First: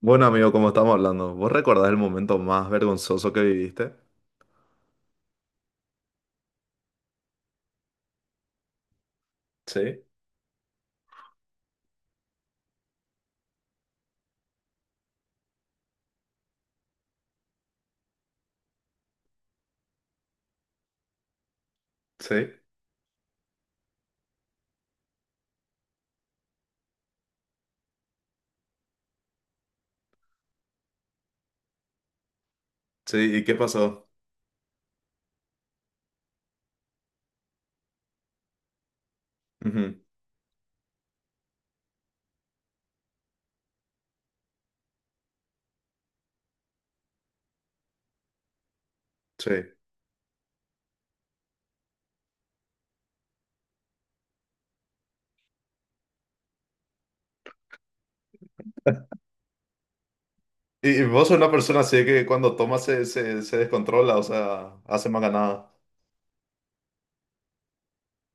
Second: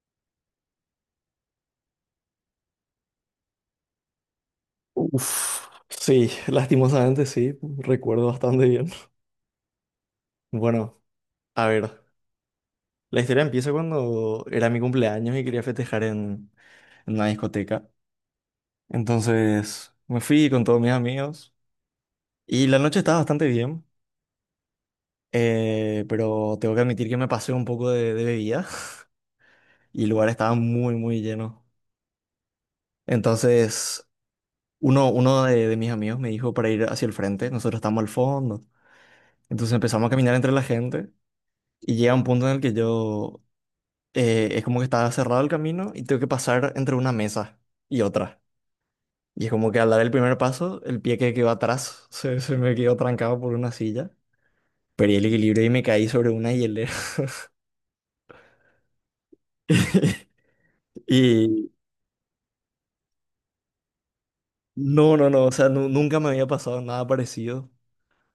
Bueno, amigo, como estamos hablando, ¿vos recordás el momento más vergonzoso que viviste? Uf, sí, lastimosamente sí, recuerdo bastante bien. Sí, Bueno, a ver, la historia empieza cuando era mi cumpleaños y quería festejar en una discoteca. Entonces me fui con todos mis amigos sí. y la noche estaba bastante bien, pero tengo que admitir que me pasé un poco de bebida y el lugar estaba muy, muy lleno. Sí, ¿y qué Entonces pasó? uno de mis amigos me dijo para ir hacia el frente, nosotros estamos al fondo. Entonces Ujú, empezamos a caminar entre la gente. Y llega un punto en el que es como que estaba cerrado el camino y tengo que pasar entre una mesa y otra. Y es sí. como que al dar el primer paso, el pie que quedó atrás se me quedó trancado por una silla. Perdí el equilibrio y me caí sobre una hielera. Y vos sos una Y persona así que cuando toma se descontrola, o sea, hace no, más no, no, o sea, ganada. Nunca me había pasado nada parecido,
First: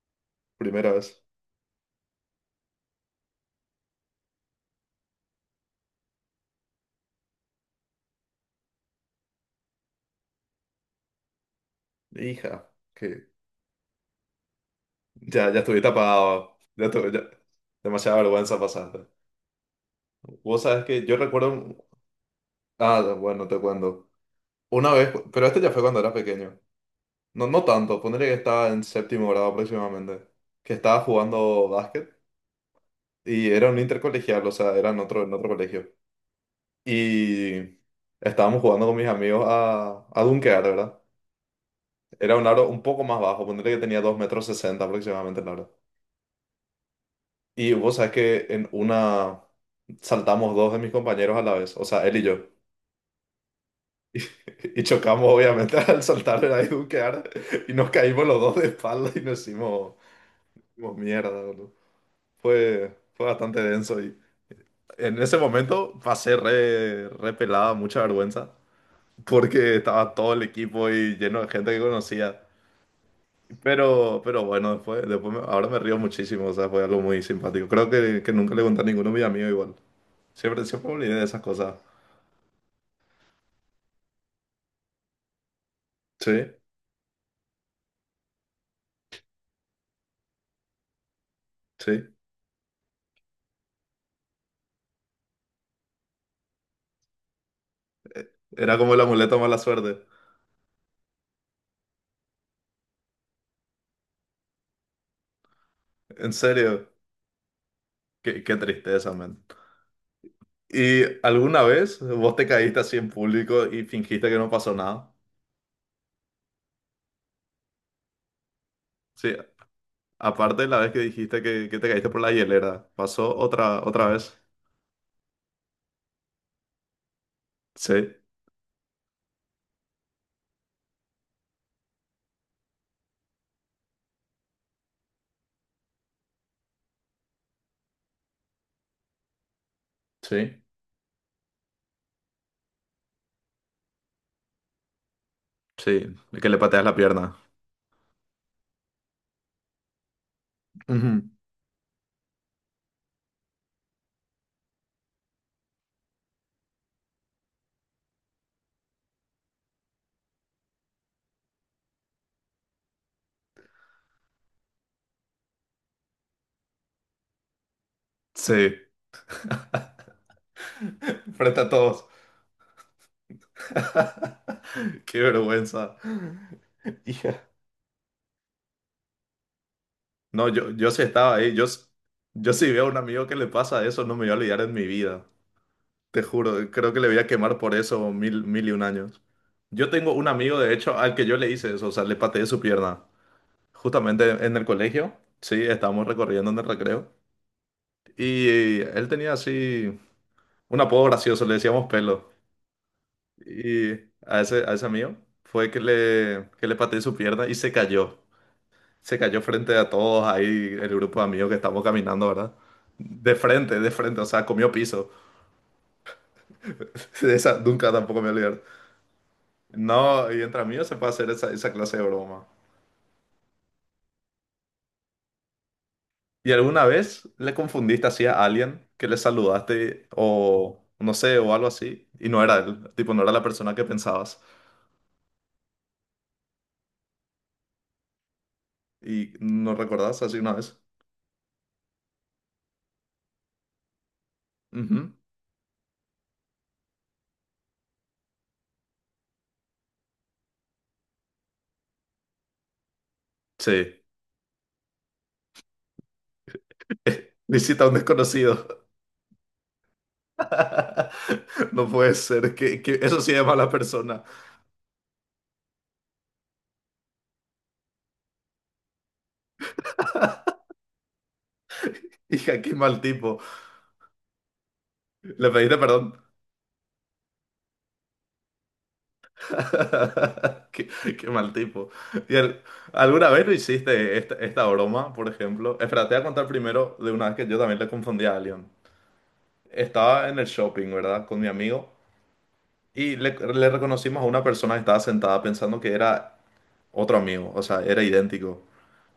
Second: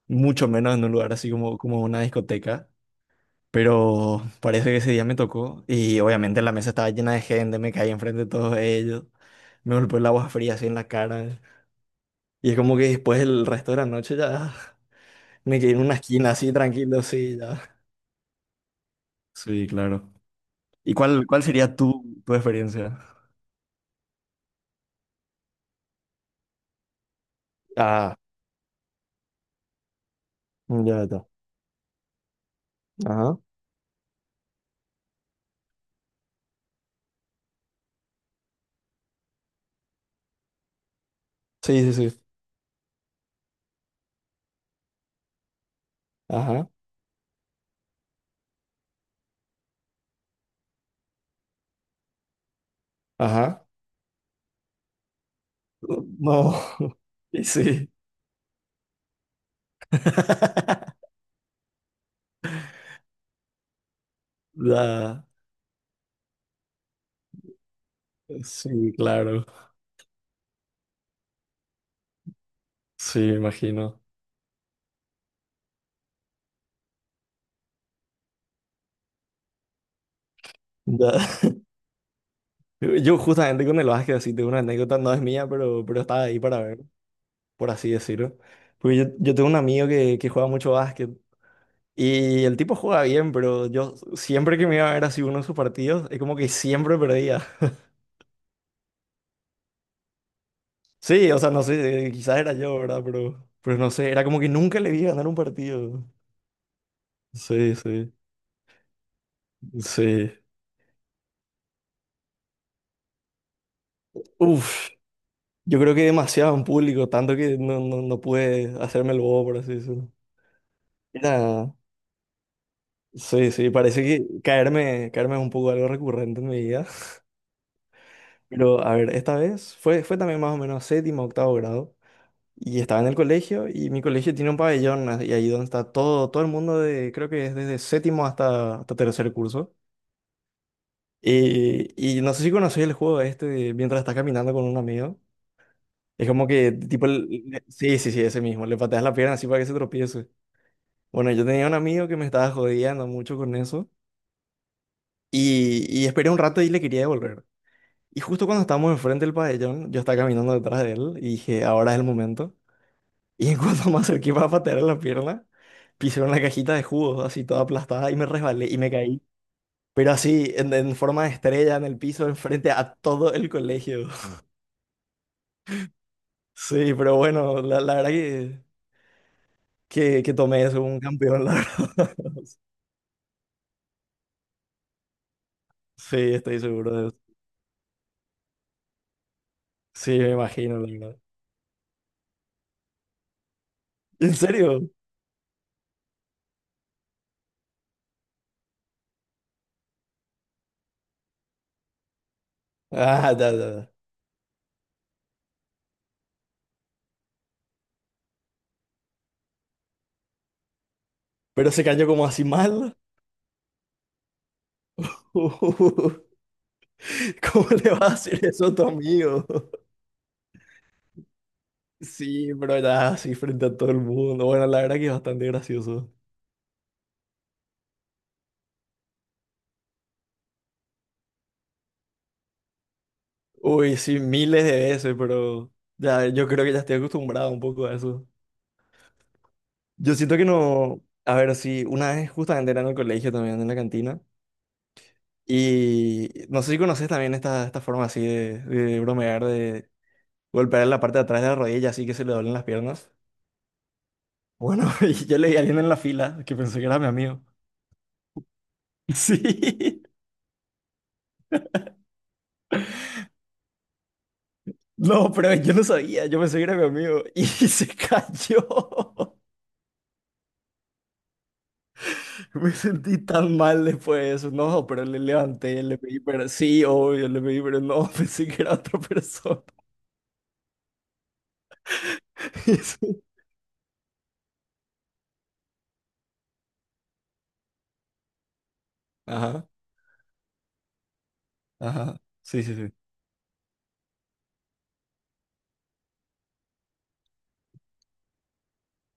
mucho menos en Primera un lugar vez. así como, como una discoteca. Pero parece que ese día me tocó y obviamente la mesa estaba llena de gente, me caí enfrente de todos ellos, me golpeó el agua fría así en la cara. Y es Hija, como que después que el resto de la noche ya ya, ya me quedé en estuviste una esquina así apagado. Ya tranquilo, tuve, ya- sí, ya. Demasiada vergüenza pasaste. Sí, claro. Vos sabés ¿Y que yo cuál recuerdo. sería Un- tu experiencia? Ah, bueno, te cuento. Una vez, pero este ya fue cuando era pequeño. No, no tanto, Ah, ponerle que estaba en séptimo grado aproximadamente. Que estaba ya está. jugando básquet. Ajá. Y era un intercolegial, o sea, era en otro colegio. Y estábamos jugando con mis amigos a dunkear, ¿verdad? Sí, sí, sí. Era un aro un poco más bajo, ponerle que tenía 2 metros 60 aproximadamente el aro. Ajá, Y vos sabés que en una saltamos dos de mis compañeros a la vez, o sea, él y yo. ajá. Y, chocamos obviamente al saltar era No. y dunkear Y y nos sí. caímos los dos de espalda y nos hicimos, hicimos mierda, boludo. Fue bastante denso y en Ya. ese momento pasé re pelada, mucha vergüenza. Sí, claro. Porque estaba todo el equipo y lleno de gente que conocía. Sí, me imagino. Pero bueno, después, después me- ahora me río muchísimo, o sea, fue algo muy simpático. Creo que nunca le conté a ninguno de mis amigos igual. Siempre, siempre me Ya. olvidé de esas cosas. Yo justamente con el básquet así tengo una anécdota, no es mía, pero estaba Sí, ahí para ver, por así decirlo. Porque yo tengo un amigo que juega mucho básquet. sí. Y el tipo juega bien, pero yo siempre que me iba a ver así uno de sus partidos, es como que siempre perdía. Era como el amuleto de mala suerte. Sí, o sea, no sé, quizás era yo, ¿verdad? Pero no sé, era como que nunca le vi ganar un partido. En serio, Sí, sí, qué, qué tristeza, man. sí. ¿Y alguna vez vos te caíste así en público y fingiste que no pasó Uf, nada? yo creo que demasiado en público, tanto que no, no, no pude hacerme el Sí, bobo, por así decirlo. aparte de la vez que dijiste que, Era, que te caíste por la hielera, ¿pasó sí, sí, otra, parece otra vez? que caerme, caerme es un poco algo recurrente en mi vida. Sí, Pero a ver, esta vez fue también más o menos séptimo, octavo grado. Y estaba en el colegio y mi colegio tiene un pabellón, y ahí donde está todo, todo el mundo de, creo que es desde séptimo hasta tercer curso. sí, Y no sé si conocéis el juego este de mientras estás caminando con un amigo. sí, Es como que le que pateas la tipo, pierna. Sí, sí, sí, ese mismo, le pateas la pierna así para que se tropiece. Ujú, Bueno, yo tenía un amigo que me estaba jodiendo mucho con eso y esperé un rato y le quería devolver. Y justo cuando estábamos enfrente del pabellón, yo estaba caminando detrás de él y dije, ahora es el momento. Y en cuando me acerqué para patear la pierna, pisé una cajita de jugos así toda aplastada y me resbalé sí. y me caí. Pero así, en forma de Frente a estrella en el todos. piso, enfrente a todo el colegio. Qué vergüenza. Sí, pero Hija. bueno, la verdad que que No, tomé yo, eso yo como un sí estaba campeón, ahí. la Yo, s- verdad. yo sí veo a un amigo que le pasa eso, no me voy a olvidar en mi vida. Sí, Te estoy juro, seguro creo que de le eso. voy a quemar por eso mil, mil y un años. Yo tengo Sí, un me amigo, de imagino, la hecho, al verdad. que yo le hice eso, o sea, le pateé su pierna. Justamente ¿En en el serio? colegio, sí, estábamos recorriendo en el recreo. Y él tenía así un apodo gracioso, le decíamos pelo. Ah, ya, ya, Y ya. A ese amigo fue que le pateé su pierna y se cayó. Se cayó frente a todos ahí, el grupo de amigos que Pero estamos se cayó como caminando, así ¿verdad? mal. De frente, o sea, comió piso. ¿Cómo De esa le nunca vas a tampoco me hacer olvidé. eso a tu amigo? No, y entre amigos se puede hacer esa, esa clase de broma. Sí, pero ya, así frente a todo el mundo. Bueno, la verdad que es bastante gracioso. ¿Y alguna vez le confundiste así a alguien que le saludaste o no sé, o algo así? Y no era él, tipo, no era la persona que Uy, sí, pensabas. miles de veces, pero ya yo creo que ya estoy acostumbrado un poco a eso. ¿Y no Yo recordás siento así que una vez? no, a ver, sí, una vez justamente era en el colegio también, en la cantina, Ujú. y no sé si conoces también esta forma así de bromear, de golpear en la parte de atrás de la rodilla así que se le doblen las piernas. Sí. Bueno, y yo le di a alguien en la fila que pensó que era mi amigo. Visita a un desconocido. Sí, No puede ser, que eso sí es mala persona. no, pero yo no sabía, yo pensé que era mi amigo y se cayó. Hija, Me qué mal sentí tipo. tan mal después de eso. No, pero le Le pediste levanté, le perdón. pedí, pero sí, obvio, le pedí, pero no, pensé que era otra persona. Qué, qué mal tipo. ¿Y al- Y sí. alguna vez lo hiciste esta, esta broma, por ejemplo? Espera, te voy a contar primero de una vez que yo también le confundí a alguien. Ajá, Estaba en el shopping, ¿verdad? Con mi amigo. ajá. Sí, sí, sí. Y le reconocimos a una persona que estaba sentada pensando que era otro amigo. O sea, era idéntico.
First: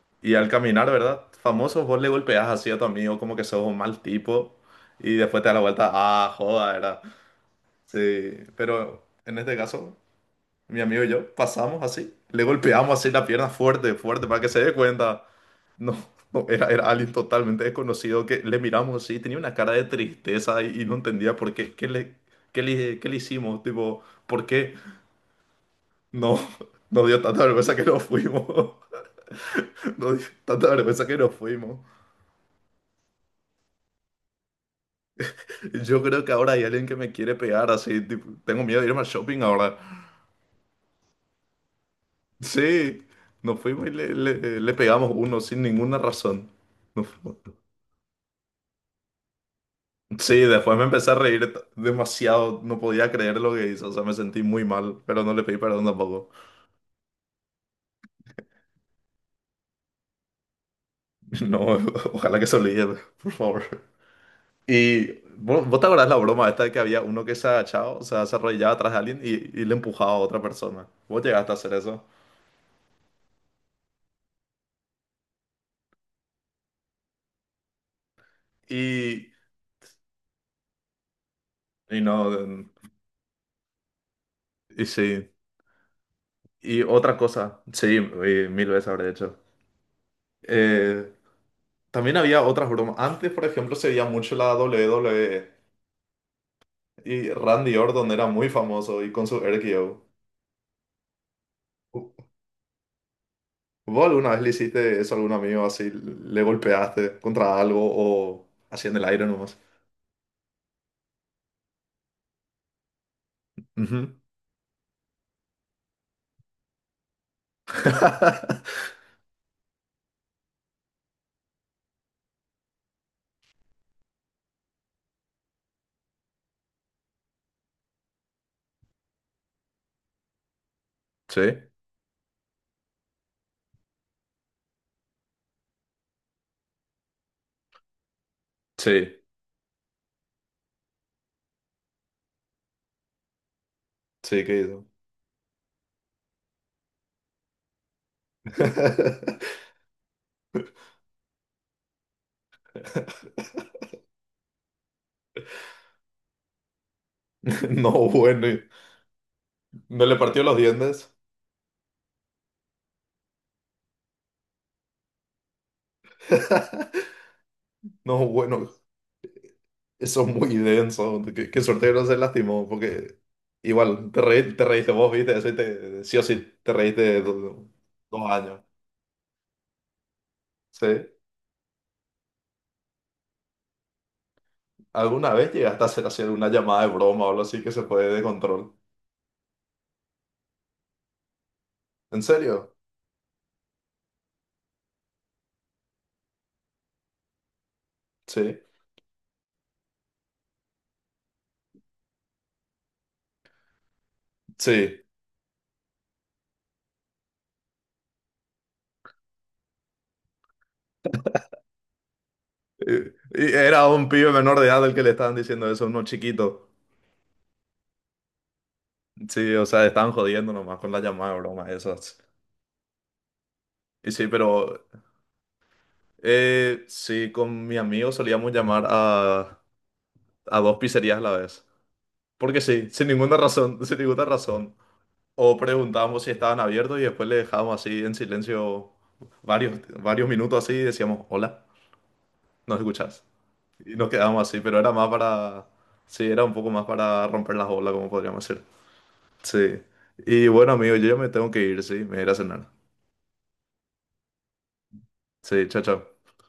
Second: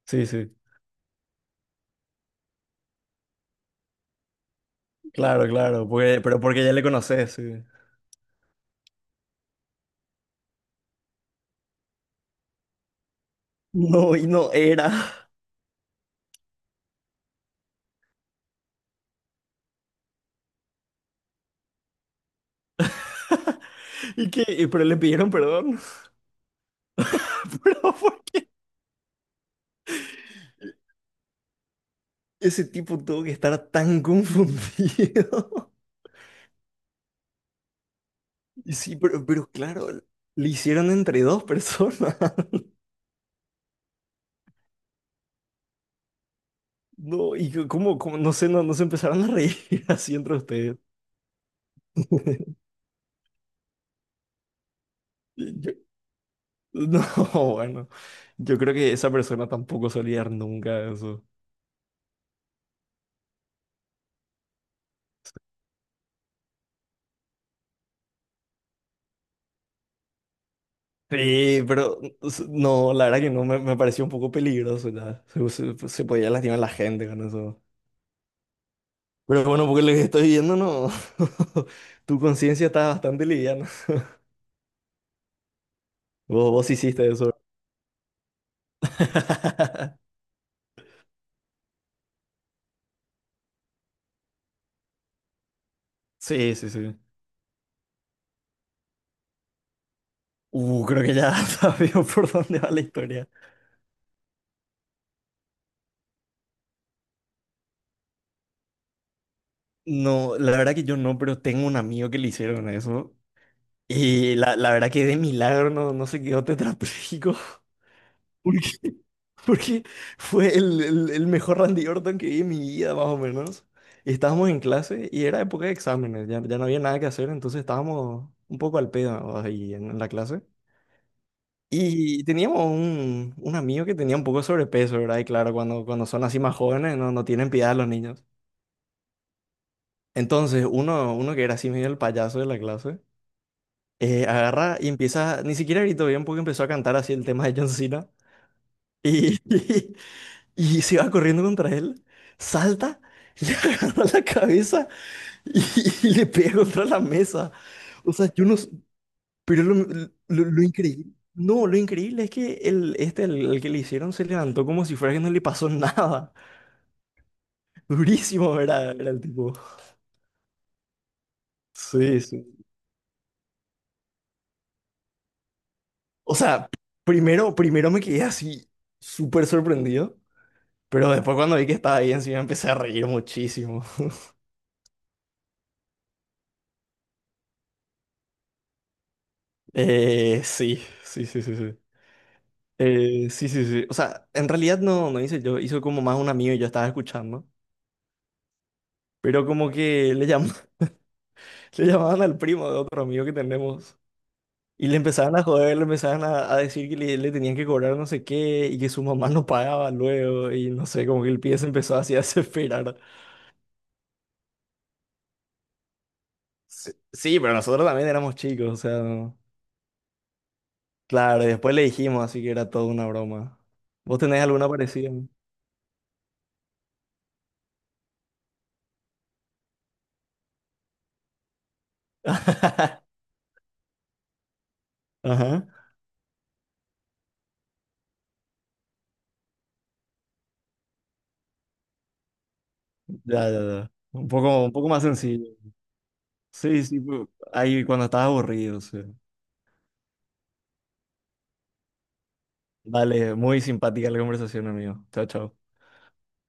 Sí, Y al sí. caminar, ¿verdad? Famoso, vos le golpeás así a tu amigo como que sos un mal tipo y después Claro, te da la claro. vuelta, Porque, ah, pero porque ya joda, le ¿verdad? conoces, sí. Sí, pero en este caso, mi amigo y yo pasamos así, le golpeamos así la pierna fuerte, No, fuerte, y para que no se dé cuenta. era. No, no, era, era alguien totalmente desconocido que le miramos así, tenía una cara de tristeza y no entendía por qué, qué le, qué le hicimos, tipo, ¿Y qué? ¿por Y qué? pero le pidieron perdón. No, nos dio tanta vergüenza que Pero nos ¿por fuimos, nos dio tanta vergüenza que nos fuimos. qué ese tipo tuvo que estar tan confundido? Yo creo que ahora hay alguien que me quiere pegar así. Tipo, tengo Y miedo de sí, irme al shopping pero ahora. claro, le hicieron entre dos personas. Sí, nos fuimos y le- le pegamos uno sin ninguna razón. Nos fuimos. No, y que- no sé, no, no se empezaron a reír así entre Sí, ustedes. después me empecé a reír t- demasiado. No podía creer lo que hizo. O sea, me sentí muy mal, pero no le pedí Yo- perdón tampoco. no, bueno, yo creo que esa persona tampoco se olvidar nunca de eso. No, ojalá que se olvide, por favor. Y ¿vo- vos te acordás la broma esta de que había uno que se agachaba, o sea, se arrodillaba atrás de alguien y le empujaba a otra persona? Vos llegaste a Sí, hacer pero eso. No, la verdad que no, me pareció un poco peligroso ya. Pues, se podía lastimar a la gente con eso. Y, Pero bueno, porque lo que estoy viendo, no. Tu no, conciencia está bastante liviana. Sí. Vos, vos Y hiciste otra eso. cosa, sí, mil veces habré hecho. Eh, también había otras bromas. Antes, por ejemplo, se veía mucho la WWE Sí, sí, sí. y Randy Orton era muy famoso y con su RKO. Creo que ya sabía por dónde va la historia. ¿Vos alguna vez le hiciste eso a algún amigo así? ¿Le golpeaste contra algo o así en el aire nomás? No, la verdad que yo no, pero tengo un amigo que le hicieron eso. Ujú. Y la verdad que de milagro no, no se quedó tetrapléjico. Porque, porque fue el mejor Randy Orton que vi en mi vida, más o menos. Y estábamos en clase y era época de exámenes, ya, ya no había nada que hacer, entonces estábamos un poco al pedo ahí en la clase. Sí, Y teníamos un amigo que tenía un poco de sobrepeso, ¿verdad? Y claro, cuando, cuando son así más jóvenes no, no tienen piedad los niños. sí, Entonces, uno que era así medio el payaso de la clase. Sí, ¿qué Agarra hizo? y empieza, ni siquiera gritó bien porque empezó a cantar así el tema de John Cena y, y se va corriendo contra él, salta, le agarra la cabeza y, y le pega contra la mesa. No, O sea, yo bueno, no, y- s- pero ¿no le partió los lo increíble, dientes? no, lo increíble es que el que le hicieron se levantó como si fuera que no le pasó nada. No, Durísimo bueno. era, era el tipo. Eso es muy denso. Qué, qué suerte que no se Sí, sí. lastimó, porque igual te, reí- te reíste vos, viste, eso y te, sí o O sí sea, te reíste primero, do- primero me quedé dos años. así súper sorprendido. ¿Sí? Pero después cuando vi que estaba ahí encima empecé a reír muchísimo. ¿Alguna vez llegaste a hacer, hacer una llamada de broma o algo así que se fue de control? Sí, sí, sí, sí, sí. ¿En serio? Sí, sí, sí. O sea, en realidad no, no hice yo, hizo como más un amigo y yo estaba escuchando. Sí. Pero como que le llamaban al primo de otro amigo que tenemos. Y le Sí. empezaban a joder, le empezaban a decir que le tenían que cobrar no sé qué y que su mamá no pagaba luego. Y no sé, como que el pie se empezó así a desesperar. Y era un pibe menor de edad el que le estaban diciendo eso, uno chiquito. Sí, sí, pero nosotros también éramos chicos, o sea. Sí, o sea, estaban jodiendo nomás con la llamada de Claro, y broma después le esas. dijimos, así que era toda una broma. Y ¿Vos sí, tenés alguna pero parecida? Sí, con mi amigo solíamos llamar a dos pizzerías a la vez. Porque sí, sin ninguna razón, sin ninguna razón. O Ajá. preguntábamos si estaban abiertos y después le dejábamos así en silencio varios, varios minutos así y decíamos, hola, ¿nos escuchás? Ya, ya, ya. Y nos quedábamos así, Un pero poco era más más sencillo. para, sí, era un poco Sí, más sí, para romper las ahí olas, cuando como estás podríamos decir. aburrido. Sí. Sí. Y bueno, amigo, yo ya me tengo que ir, sí, me iré a cenar. Dale, muy simpática la conversación, amigo. Chao, chao. Sí, chao, chao.